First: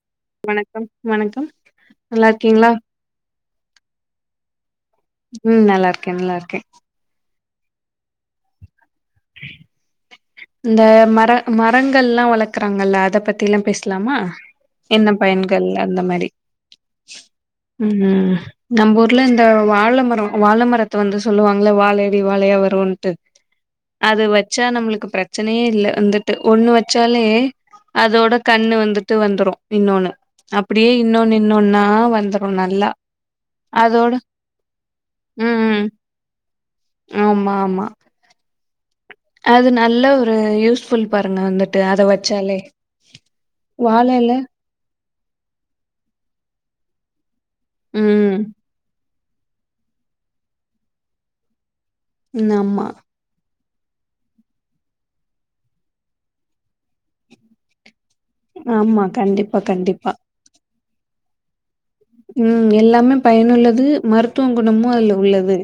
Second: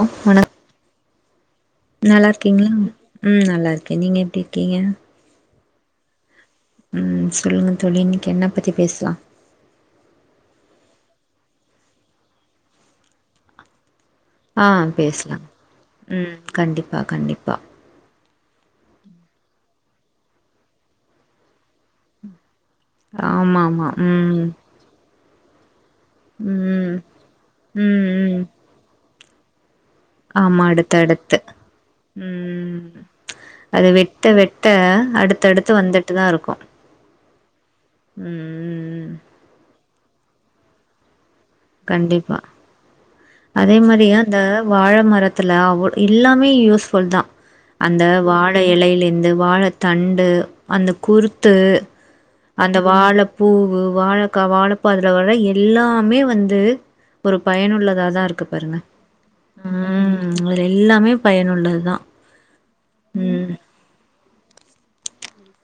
ஹ வணக் வணக்கம் வணக்கம் நல்லா இருக்கீங்களா ம் நல் நல்லாருக்கேன் நீங்க எப்படிருக்கீங்க ம் நல்லாருக்கே நல்லாருக்கே ம் சொல்லுங்க தோழி நீ என்ன பத்தி பேசலாம் இந்த மர மரங்கள்லாம் வளக்கறாங்கல்ல அத பத்திலாம் பேச லாமா ஆ என்ன பேசலா பயன்கள் அந்த மாரி ம் கண்டிப்பா கண்டிப்பா ம் நம்ம ஊர்ல இந்த வாழைமரம் வாழைமரத்தை வந்து சொல்லுவாங்கள வாழையடி வாழையா வ [unintelligible] ஆமா ஆமா அது ம் ம் வச்சா நம்மளுக்கு பிரச்ச பிரச்சனையே இல்லை வந்துட்டு ஒண்ணு வச்சாலே ம் அதோட ம் கண்ணு வந்துட்டு வத்து வந்துடும் ஆமா அடுத்த அடுத்து வந்துரு நல்லா ம் அது அதோட வெட்ட வெட்ட ம் அடுத்தடுத்து ம். வந்துட்டுதான் இருக்கும் ஆமா ஆமா ம் ம் ம் அது நல்ல ஒரு யூஸ்ஃபுல்பா ங்க வந்துட்டு அத கண்டிப்பா வச்சாலே அதே மாரி வாழ இல அந்த வாழ ழ மரத்துல எல்லாமே யூஸ்ஃபுல் தான் அந்த ம் வாழை இலையையில் இரு இந்த வாழை தண்டு அந்த குறுத்து அந்த ஆமா வாழைப்பூ வாழக்கா வாழப்பதுல வர எல்லாமே வந்து ஒரு பயனுள்ளதா இதா இருக்கு பாருங்க ஆமா கண்டிப்பா கண்டிப்பா உம் எல்லாமே பயனுள்ளது தா ம் எல்லாமே பயனுள்ளது மரு த்துவ குணமும் அதுல உள்ளது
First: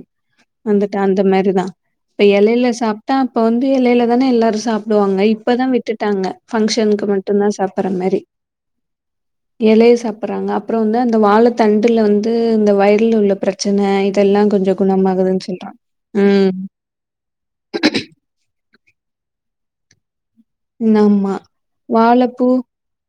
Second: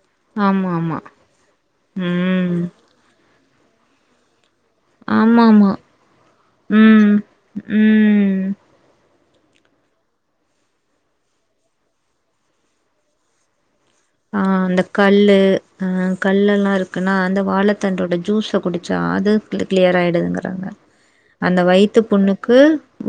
ஆமா வந்துட்டா ஆமா அந்த மாரி தா இப்ப ம் எலைல சாப்ட்டா இப்ப வந்து எலைல தானே எல்லாரு சாப்டுவாங்க ஆமா இப்பதா ஆமா விட்டுட்டாங்க பங்க்ஷன்க்கு ம் மட்டு தா சாப்பற மாரி ம் எலைய சாப்றாங்க அப்றோ வந்து அந் த வாழ தண்டுல வந்து இந்த வயிர்ல உள்ள ப்ரெச் அ அந்த கல்லு சொல்றாங்க அ ம் கல்லெல்லா இருக்குன்னா அந்த வாழத்தண்டோட ஜூஸ குடி ச்சா அது க் க்ளியர் ஆய்டுதுங்க றாங்க ஆமா அந்த வயித்து வாழப்பூ புண்ணுக்கு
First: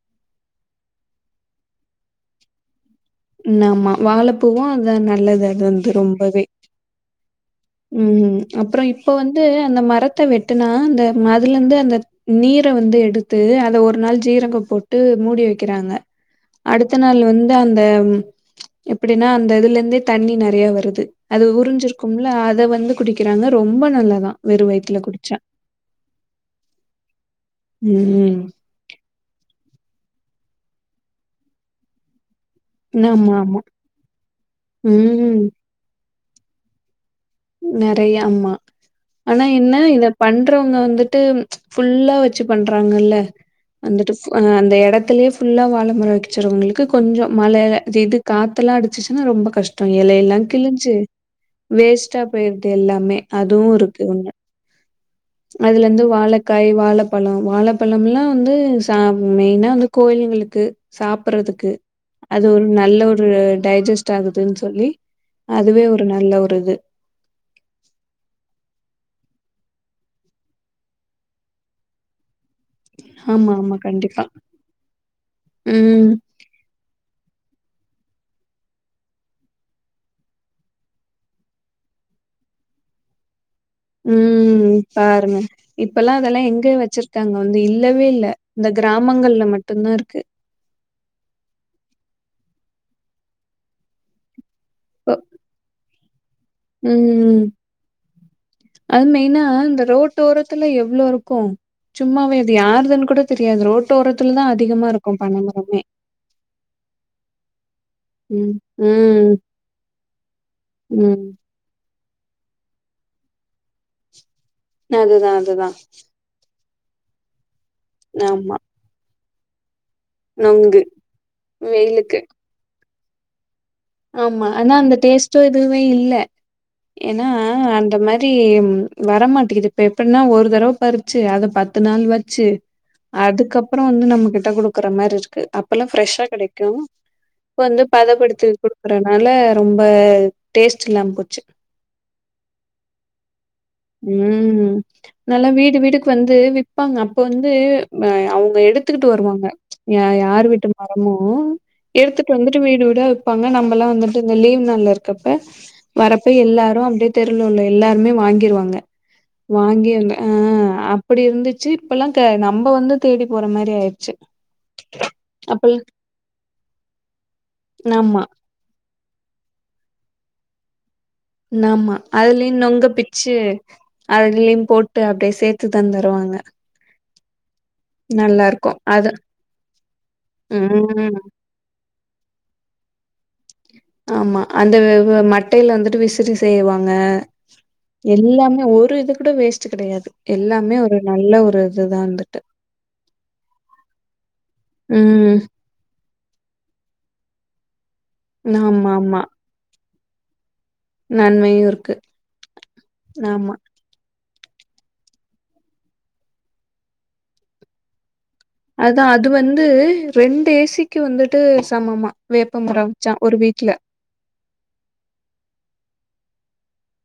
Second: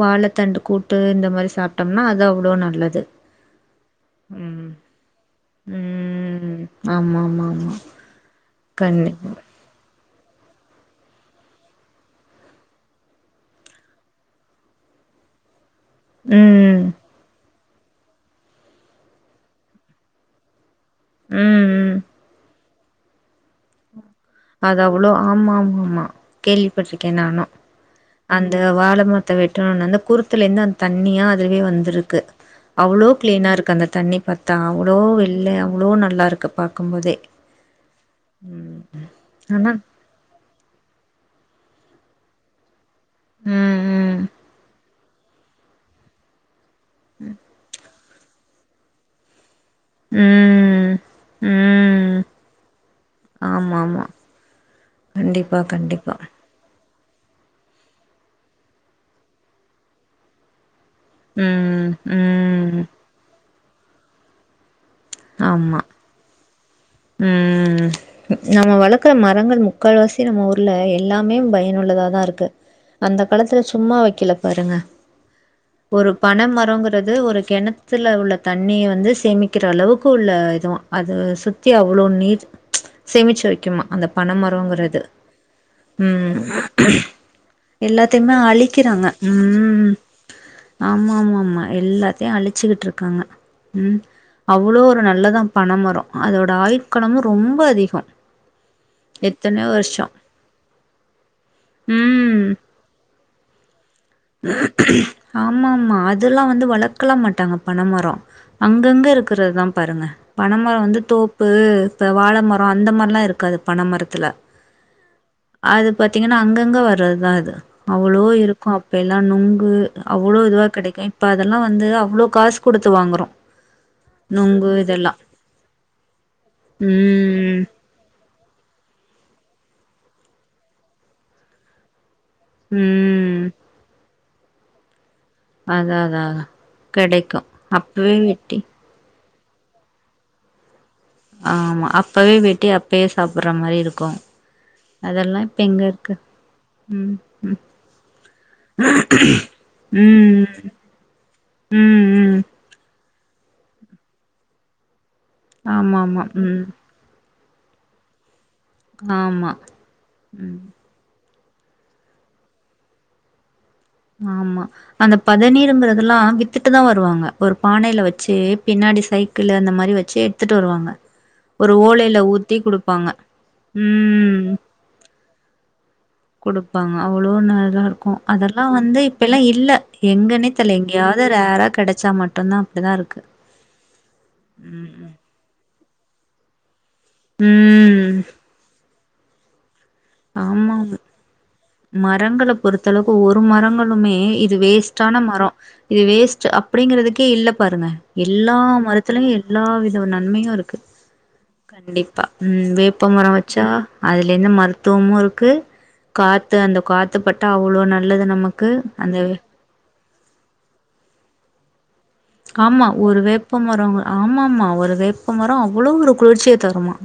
வாழத் தண்டு கூட்டு இந்த மாரி சாப்ட்டோம்னா அது அவ்ளோ நல்லது ம் ஆமா வாழப்பூவு ம் அதா நல்லது அதுந் து ரொம்பவே ம் ஆமா ஆமா ஆமா ம் அப்புறோ இப்போ கண்டிப்பா வந்து அந்த மரத்த வெட்டுனா அந்த அதுலந்து அந்த நீர வந்து எடுத்து அத ஒரு நாள் ஜீரகோ போட்டு மூடி வெக் கிறாங்க ம் அடுத்த நாள் வந்து அந்த எப்படீனா அந்த இதுல இந்தே தண்ணி நெறைய வரு து அது ம் ம் உரிஞ்சிருக்கும்ல அத வ ந்து குடிக்கிறாங்க ரொம்ப நல்லதா அது அவ்ளோ ஆமா ஆமா ஆமா கேள்விப்பட்ருக்கே நானு ம். அந்த வாழ மர்த்த வெட்ட [unintelligible] அந்த குறுத் த்துலேந்து அந் தண்ணியா அதுவே வந்துருக்கு அவ்ளோ ஆமா, க்ளீனா ஆமா. இருக்கு அந்த தண்ணி பாத்தா அவ்ளோ ம். வெள்ளயா அவ்ளோ நல்லாருக் கு பாக்கும் போதே நெறைய ஆமா ஆனா என்ன இத பண் றவங்க வந்துட்டு ச்ச் ஃபுல்லா வெச்சு பண்ற க்கலா ம் வந்துட்டு ம் அந்த [unintelligible] எடத் துலே ஃபுல்லா வாழமர வச்சறவங்களுக்கு கொஞ்சோ மழத இது [unintelligible] காத்தெலா அடிச்சுச்சுனா ரொம்ப கஷ்ட இலையெல்லா ம் கிழிஞ்சு வேஸ் ம் டா போயிருது எல்லாமே அதுவு ஆமா இருக்கு ஆமா ஒன்னு கண்டிப்பா அதுல இந்து கண்டிப்பா வாழைக்காய் வாழப் பழம் வாழப்பழம் எல்லாம் வந்து ச மெயினா வந்து கோயில்களுக்கு சாப்பிறதுக்கு ம் அது ஒரு ம் நல்ல ஒரு டைஜெஸ்டீ ஆகுதுன்னு சொல்லி அதுவே ஒரு நல்ல ஒரு இது உம் நம்ம வளர்க்குற மரங்கள் முக்கால்வாசி நம்ம ஊர்ல எல்லாமே பயனுள்ளதாதா இருக்கு அந்த ஆமா காலத்துல ஆமா சும்மா கண்டிப்பா வைக்கல பாருங்க ம் ஒரு பனொ மரங்கிறது ஒரு கிண சுல உள்ள தண்ணிய வந்து சேமிக்கற அளவுக்கு உள்ள இதுவா அது சு த்தி அவ்ளோ நீர் சேமிச்சு வை உம் பாருங்க இப்பல்லா ம் அதெல்லா எங்க வச்சிருக்காங்க வந்து இல்லவே இல்ல எல்லாத்தையுமே இந்த அழிக்கிறாங்க கிராமங்கள்ல ம் மட்டுந்தா இருக்கு ஆமா ஆமா ஆமா எல்லாத்தையு அழிச்சுகிட்டு இருக்காங்க உம் அவ்வளோ ஒரு நல்லதா பனமரம் அதோ உம் அது மெயினா எத்தனையோ இந்த வருஷோ ரோட்டோரத்துல எவ்ளோ இருக்கு சும்மாவே அது யாருதுன்னு கூட தெரியாது ரோட் ஆமா ஆமா அதெல்லா வந்து வளர்க்கலா மாட்டாங்க பனைமரம் ம். அங்கங்கே ம். இருக்கறது தா பாருங்க பனைமர வந்து ம். தோப்பு இந்த வாழ மர அந்த மாரிலா இருக்காது பனமரத்துல அதுதா அதுதா அங்க வர்றதுதா இது அவ்ளோ இருக்கு அப் எல்லா நொங்கு அவ்ளோ இதுவா நொங்கு கெடைக்கு இப்ப அதெல்லா வந்து வெயிலுக்கு. அவ்ளோ காசு குடுத் த்து வாங்கறோ ஆமா ஆனா அந்த டேஸ்ட்டும் எதுமே இல்ல ஏன்னா ம் அந்த மாரி தி வரமாட்டேக்குது இப்ப எப்படனா ஒரு தடவை பறிச்சு அத பத்து நாள் வச் ச்சு ம் அதுக்கப்புறோ வந்து நமக்கு ட்ட கொடுக்குற மாரி இருக் க்கு அப்பெல்லா அதா அதா ஃப்ரெஷ்ஷா அதா கிடைக்கும் கெடைக்கு இப்ப வந்து அப்பவே பதப்படுத்தி வெட்டி குடு தறனால ரொம்ப டேஸ்ட் ல்லாம போச்சு ஆமா அப்பவே வெட்டி அப்பயே சாப்புட்ற மாரி இருக்கு உஹம் அதெல்லா நல்லா இப்ப வீடு எங்க வீடுக்கு இருக்கு வந்து விற்பாங்க ம் அப்ப வந்து ம் அவங்க எடுத்துக்கிட்டு வருவாங்க ச்சு யார் வீட்டு ம் மரமோ ம் எடுத்துட்டு ம் வந்துட்டு வீடு வீட இனிமே நம்மெல்லா வந்துட்டு இந்த லீவ் நாள் இருக்கு ஆமா இருக்கப்ப ஆமா வரப்ப ம் எல்லாரு அப்பிடியே தெ ஊர்ல உள்ள எல்லாருமே வாங்கிருவாங்க ஆமா வாங்கி ம் ஆஹ் அப்டி இருந்து ச்சீ இப்பெல்லாம் நம்ம வந்து தேடி போற மாரி ஆயிருச்சு. ஆமா அந்த அப்பல் பதநீருங்குறெதெல்லா வித்துட்டுதா வருவாங்க ஒரு பானில ஆமா வெச்சு பின்னாடி சைக்கிள் அந்த மாரி வெச்சு எடுத்துட்டு வருவாங்க ஒரு நாம ஓலையில ஊத்தி அதுலயும் நொங்க குடுப்பாங்க பிச்சு ம் அதுலயும் போட்டு அப்படியே சேத்து தந்துருவா குடுப்பாங்க அவ்ளோ நா இருக்கு நல்லா அதெல்லா இருக்கு வந்து அது இப்பெல்லா இல்ல எங்கன்னே தெரில்ல ம் எங்கேயாவது ரேரா கெடச்சா மட்டும்தா அப்பிடிதா இருக்கு ஆமா அந்த வ உம் வ மட்டையில வந்துட்டு விசிறி செய்வா ங்க எல்லாமே ஒரு இதுக் கூட வேஸ்ட் கெடையாது எல்லாமே ஒரு நல்ல ஒரு இதுதா வந்துட்டு பொருத்தளவுக்கு ஒரு மரங்களுமே இது வேஸ்டான ம் மரம் இது வேஸ்ட் அப்பிடிங்கிறதுக்கே இல்ல பாருங்க எல்லா ஆமா ஆமா மரத்துலயு எல்லா வித ஒரு நன்மையு இருக்கு நன்மையும் இருக்கு கண்டிப்பா உம் வேப்ப மரம் ஆமா வெச்சா அதுலேருந்து மருத்து துவமு இருக்கு காத்து அந்த காத்து பட்டா அவ்ளோ நல்ல அதான் அது வந்து ரெண்டு ஏசிக்கு வந்துட்டு சமமா ஆமா வேப்பமரம் ஒரு வச்சான் வீட்ல வேப்பமரம் ஆமா ஆமா ஒரு வேப்ப மரம் அவ்ளோ ஒரு குளிர்ச்சிய தருமா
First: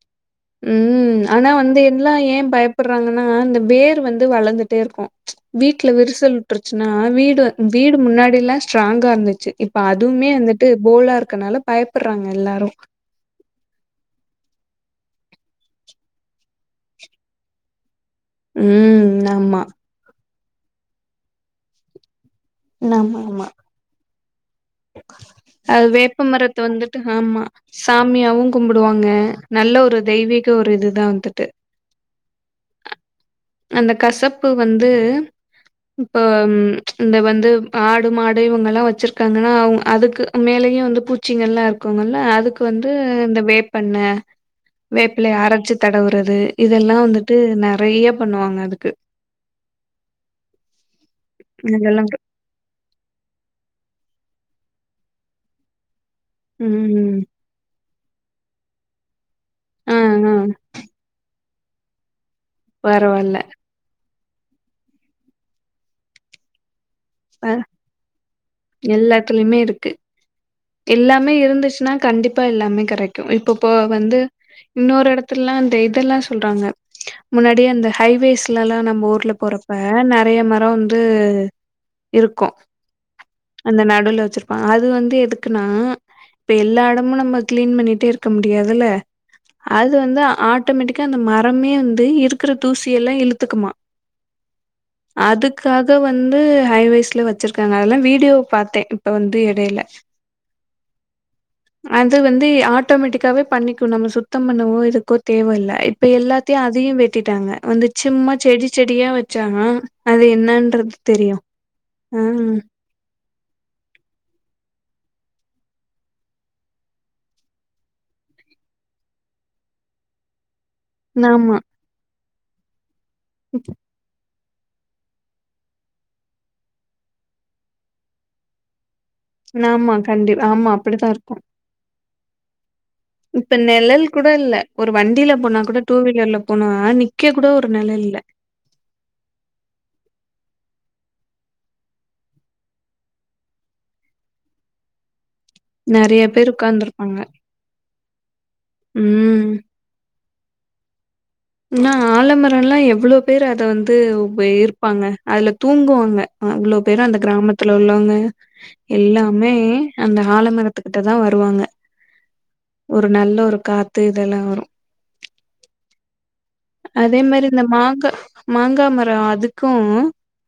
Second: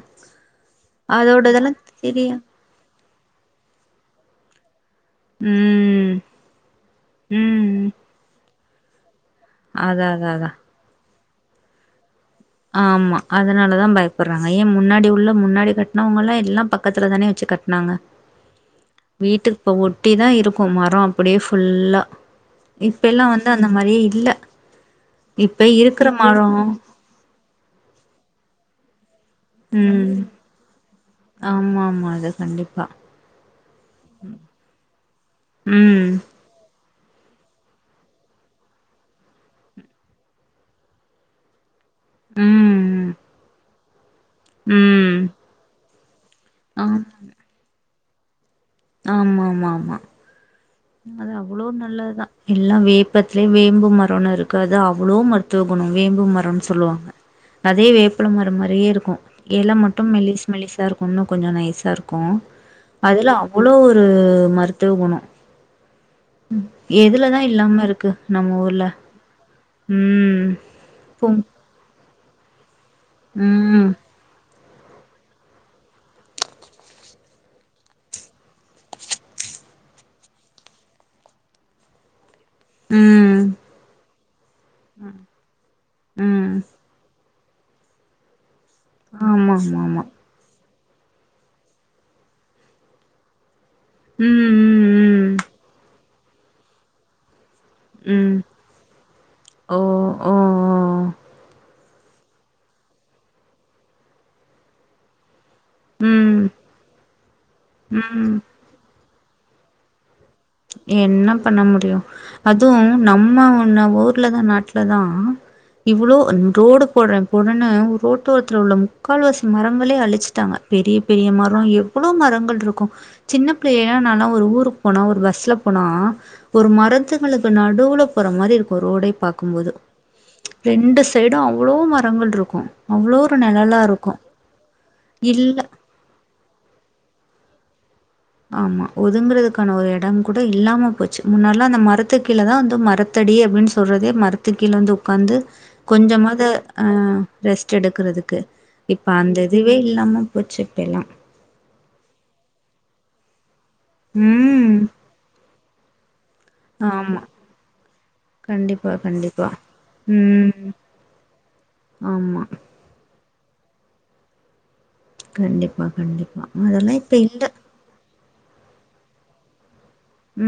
உம் அதோட ஆனா இதெல்லா வந்து எல்லா தெரியு ஏ பயப்படுறாங்கன்னா இந்த வேர் வந்து வளர்ந்துட்டே இருக்கு வீட்ல ம் விரிசல் விட்டுருச்சுன்னா வீடு ம் வீடு முன்னாடில்லா ஸ்ராங்கா இருந்து இப்ப அதா அதுவுமே அதா அதா வந்துட்டு போலா இரு கன்னால பயப்பற ஆமா அதனாலதா பயப்படுறாங்க ஏ மு முன்னாடி உள்ள முன்னாடி கட்டுனவங்கெல்லா எல்லா பக்கத்துல தானே வெச்சு கட்டுனாங்க ம் ஆமா வீட்டுக்குப்ப ஒட்டி தா இருப் குமரம் அப்படியே ஃபுல்லா இப்பெல்லாம் வந்து அந்த மாதிரியே இல்ல இப்ப அ இருக்கிற வேப்பமரத்தை மரம் வந்துட்டு ஆமா சாமியாவும் கும்பிடுவாங்க நல்ல ஒரு தெய்வீக ஒரு இதுதான் ஆமா ஆமா அது கண்டிப்பா அந்த கசப்பு வந்து ம். இப்ப இந்த வந்து ஆடு மாடு இவங்க எல்லாம் வச்சிருக்காங்க அதுக்கு மேலேயே வந்து பூச்சிகள்ல்லாம் இருக் இருல்ல அதுக்கு வந்து ம். இந்த வே பண்ண ம். வேப்பில அரச்சி தடவு டுறது இதெல்லாம் வந்துட்டு நிறைய பண்ணுவாங்க அது ஆமா ஆமா ஆமா அது அவ்வளவு இதெல்லா நல்லதுதான் எல்லாம் வேப்பத்திலயே வேம்பு ம கொரோனா இருக்கு அது அவ்வளோ மருத்துவ குணம் வேம்பு மரம்னு சொல்லுவாங்க ம் அதே வேப அப்பள மரம் மாரியே இருக்கும் எல ஆ மட்டும் ஆ மெலிஸ் மெலிசாக இருக்கு இன்னு கொஞ்சோ நைஸாக இருக்கு அதுல பரவாயில்ல அவ்ளோ ஒரு மருத்துவ குண எதுலதா இல்லாம இருக்கு நம்ம ஒரு எல்லாத்துலயுமே இருக்கு எல்லாமே பும் இருந்துச்சுன்னா கண்டிப் பப்ப இல்லாமே கெடைக்கும் இப்ப போ ம் வந்து இன்னொரு இடத்துலலாம் இந்த இதெல்லாம் சொல்றாங்க முன்னாடி அந்த ஹைவேஸ்லல்லாம் நம்ம ஊர்ல போறப்ப நெறைய மர வந்து இருக் கும் ம் அந்த நடுல வச்சிருப்பாங்க அது வந்து எதுக் ஆஹூ இப்ப ம் எல்லா எடமு நம்ம கிளீன் பண்ணிட்டே இருக்க முடி முடியாதுல ஆமா அது ஆமா ஆமா வந்து ஆட் ஆட்டோமெட்டிக்கா அந்த மரமே வந்து இருக்கிற தூசியெல்லா இழுத்துக்குமா ம் ம் ம் அதுக்காக வந் வந்து ஹைவேஸ்ல வச் வச்சிருக்காங்க அதெல்லா வீடியோ ம் பாத்தே இப்ப வந்து ஓ எடையில ஓ ஓ அது வந்து ஆட்டோமேட்டிக்காவே பண்ணிக்கு நம்ம சுத்தம் பண்ணுவோ இதுக்கோ தேவையில்ல இப்ப ம் எல்லாத்தையு அதையு வெட்டிட்டாங்க வந்து ம் சிம்மா செடி செடியா வச் சாங்க என்ன பண்ண முடியு ஆ அதுவும் நம் ம்ம ஒன்னு ஊர்லதா நாட்ல தா இவ்வளோ ரோடு போடுறே போட்றேனு ரோட்டோரத்தில் உள்ள முக்கால்வாசி மரங்களே அழிச்சுட்டாங்க பெரிய பெரிய ஆமா மரோ எவ்வளோ மரங் போல்ருக்கும் சின்ன பிள்ளைலல்லா நானாவ் ஒரு ஊருக்கு போன ஒரு பஸ் ஸ்ல போனா ஒரு மரத்துங்களுக்கு நடுவுல போற மாரி இருக்கு ரோடே பாக்கும்போது ஆமா கண்டி ஆமா ரெண்டு அப்டித்தா இருக்கு சைடும் அவ்ளோ மர ரங்கள் இருக்கும் இப்ப நிழல் கூட இல்ல ஒரு வண்டியில இல்ல போனா கூட டூ வீலர்ல போன நிக் நிக்க கூட ஒரு நெழல் இல்ல. ஆமா ஒதுங்கறதுக்கான ஒரு இடம் கூட இல்லாம போச்சு முன்னாடிலா அந்த மரத்துக்கு கீழேதா வந்து மரத்தடி அப்டின்னு சொல்றதே மரத்து கீழ வந்து உட்காந்து நெறைய கொஞ்சமாது பேர் அ உட்கார்ந்துருப்பாங்க ரெஸ்ட் எடுக்கறதுக்கு இப்ப அந்த ம் இதுவே இல்லாம போச்சி இப்ப எல்லா நா ஆலமரம்ல எவ்ளோ பேரு துல வந்து உப ம். இருப்பாங்க அதுல தூங்குவாங்க அவ்ளோ பேரு அந்த ஆமா. கிராமத்துல உள்ளவங்க கண்டிப்பா, கண்டிப்பா. எல்லாமே அந்த ம். ஆலமரத்துக்கிட்ட தா வருவாங்க ஆமா. ஒரு நல்ல ஒரு காத்து இதெல்லா வரும் கண்டிப்பா கண்டிப்பா அதெல்லாம் இப்ப அதே இல்ல. மாரி இந்த மாங்கா மாங்கா மரம் அதுக்கு கும்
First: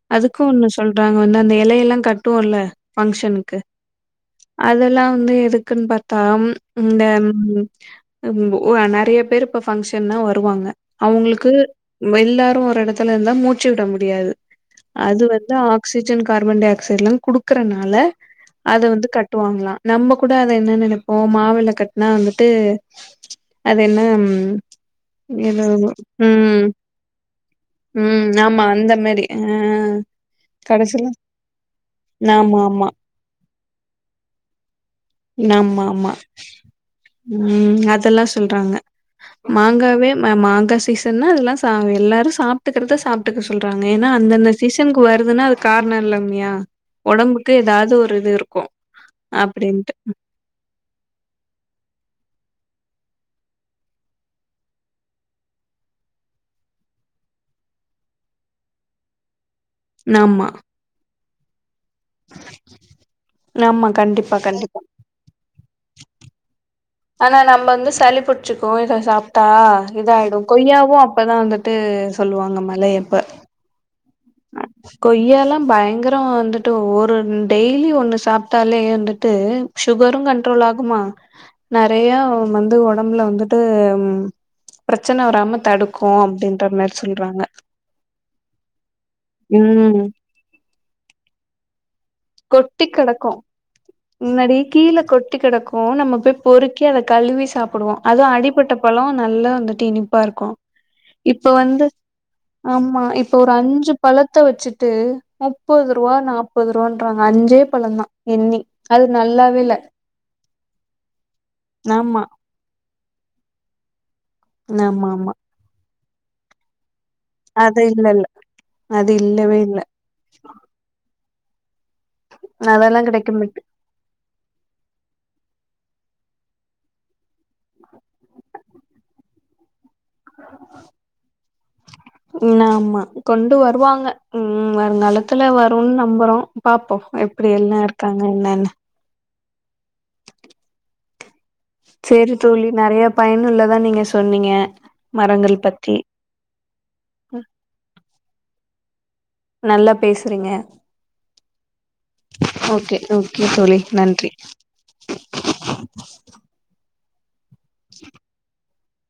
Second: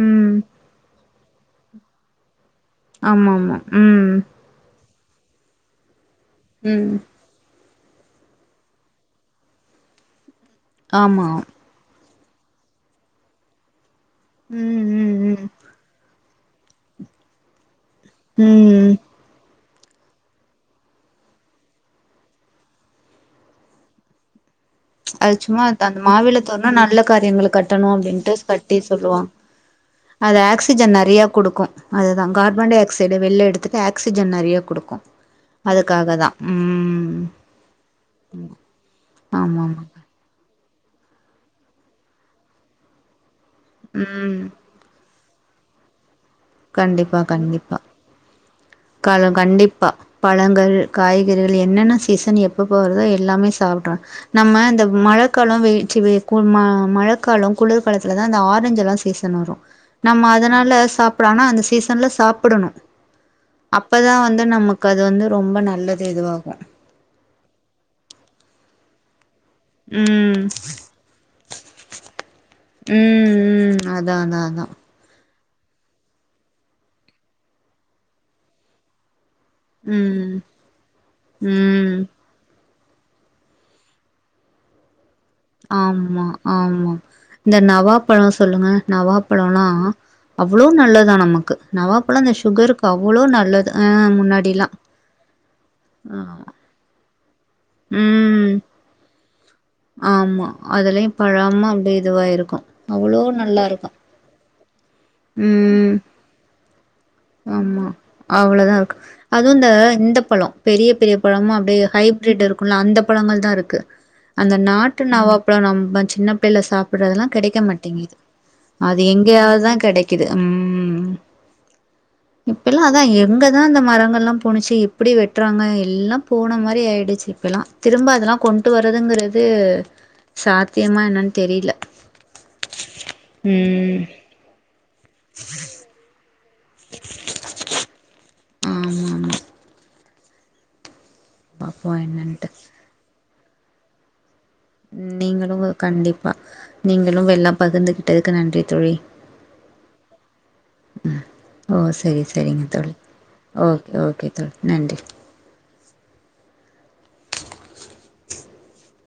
ம். அதுக்கும் ஒன்னு சொல்றாங்க வந்து அந்த எலையெல்லா கட்டடோவும்ல ஆமாமா ம் அதெல்லாம் வந்து எதுக்குன் பாத் தா ம். இந்த ம் ம் உ நெறையா பேரு இப்ப பங்க்ஷன்னா வருவாங்க ஆமா. அவங்களுக்கு எல்லாரு ஒரு எடத்துல இருந்தா மூச்சு விட மு டியாது ம், அது ம், ம். வந்து ஆக்சிஜன் கார்பன் டை ஆக்சைடுலா குடுக்கற னால அத ம். வந்து கட்டுவாங்கலா நம்ம கூட அத என்ன நெனைப்போ மாவிலை கட்டினா வந்துட்டு அது என்ன அது சும்மா ஏதோ அது அந்த மாவில ம் தோரண நல்ல காரியங்களுக்கு கட்டணு ம் அப்டின்ட்டு ஆமா கட்டி அந்த மாரி சொல்லுவாங் ஆ அது ஆக்சிஜன் கடைசில நறைய குடுக்கு அதுதா ஆமா கார்பன் டை ஆமா ஆக்சைட வெளில எடுத்துட்டு ஆக்சிஜன் நறைய குடுக்கு ஆமா ஆமா அதுக்காகதா, ம், ம் அதெல்லா சொல்றாங்க ஆமா மாங்காவே ம மாங்கா சீசன்ல அதெல்லா சா எல்லாரு சாப் ட்டுகிறத சாப் டுக்க சொல்றாங்க ஏனா ம் அந்தந்த சீசனுக்கு வரு துன்னா அது காரண இல்லாம கண்டிப்பா, கண்டிப்பா, இருக்கு காலம் கண்டிப்பா அப்டின்ட்டு பழங்கள் காய்கறி அது என்னென்ன சீசன் எப்பெப்ப வருதோ எல்லாமே சாப்டனு நம்ம இந்த மழக்காலோ வெயி வெ கு மழைக்கால குளிர்காலத்துலதா இந்த ஆரஞ்சுலா சீசன் வரு நம்ம ஆமா அதனால சாப் புட்லானா அந்த சீ சன்ல சாப்பிடணு ஆமா அப்பதா கண்டிப்பா வந்து கண்டிப்பா நமக்கு அது வந்து ரொம்ப நல்லது ஏதுவாகு ஆனா நம்ம வந்து சளி புடிச்சுக்கு இத சாப் டா ம் இதாயிடு கொய்யாவு அப்பதா வந்துட்டு சொல்லுவாங்க மழை அப்ப தா அதா அதா பயங்கர வந்துட்டு ஒரு டெய்லி ஒண்ணு சாப்ட்டாலே வந்து ட்டு சுகரு ம் கண்ட்ரோல் ஆகுமா ம் நறைய வந் து ஒடம்புல வந்துட்டு பிர ஆமா ஆமா சொல்றாங்க இந்த நவா பழ சொல்லுங்க நவாப்பழோலா ம் அவ்ளோ நல்லதா நமக்கு நவா பழ அந்த சுகருக்கு கொட்டி அவ்வளோ கெடக்கு நல்லது அ முன்னாடி கீழ கொட்டி கடக்கு நம்ம ஆ போய் பொறுக்கி அத கழுவி சாப்பிடுவோ அதுவும் ம் அடிப்பட்ட பழம் நல்ல ந்து இனிப்பா ஆமா இருக்கும் அதுலயு இப்ப பழமா வந்து அப்டியே இதுவா இருக்கு ஆமா அவ்ளோ இப்ப ஒரு நல்லா இருக்கு அஞ்சு பழத்தை வச்சுட்டு ட்டு முப்பது ம் ரூபா நாற்ப தன்றாங்க அஞ்சே பழம்தான் எண்ணி இரு அது அதுவும் நல்லாவே இந்த இல்ல இந்த பழம் பெரிய பெரிய பழமும் அப்படியே ஆமா ஹைப்ரிட் இருக்கும்ல அந்த ப பழங்கள் தான் இருக்கு அந்த நாட்டு ஆமா ஆமா நாவப்பல நம்மச் சின்ன பள்ள சாப்ப சாப்பறதெல்லாம் கிடைக்க அது இல்ல மாட்டேங்குது இல்ல அது இல்லவே இல்ல எங்கேயாவதுதான் கிடைக்குது உம்ஹ் இப்பல்லாம் அதெல்லா அதான் கெடைக்க மாட்டு எங்கதான் இந்த மரங்கள்ல்லா போணுச்சு எப்படி வெட்டுறாங்க எல்லா போன மாதிரி ஆயிடுச்சு இப்பல்லாம் திரும்ப அதெல்லாம் கொண்டு வர்றதுங்கிறது ஆமா ஆமா கொண்டு ம் வருவாங்க உம் வருங்காலத்துல வரும்னு நம்புறோம் பாப்போம் எப்படி எல்லா இருக்காங்க நன் உம் சேரி என்னன்ட்டு தோழி நிறைய பயன் உள்ளதான் நீங்க சொன்னீங் நீங்களும் கண்டிப்பா நீங்களும் வெல்லம் பகிர்ந்துகிட்டதுக்கு நன்றி தோழி நல்லா பேசுறீங்க ஓ சரி சரிங்க தோழி ஓகே ஓகே தோழி ஓகே ஓகே நன்றி தோழி நன்றி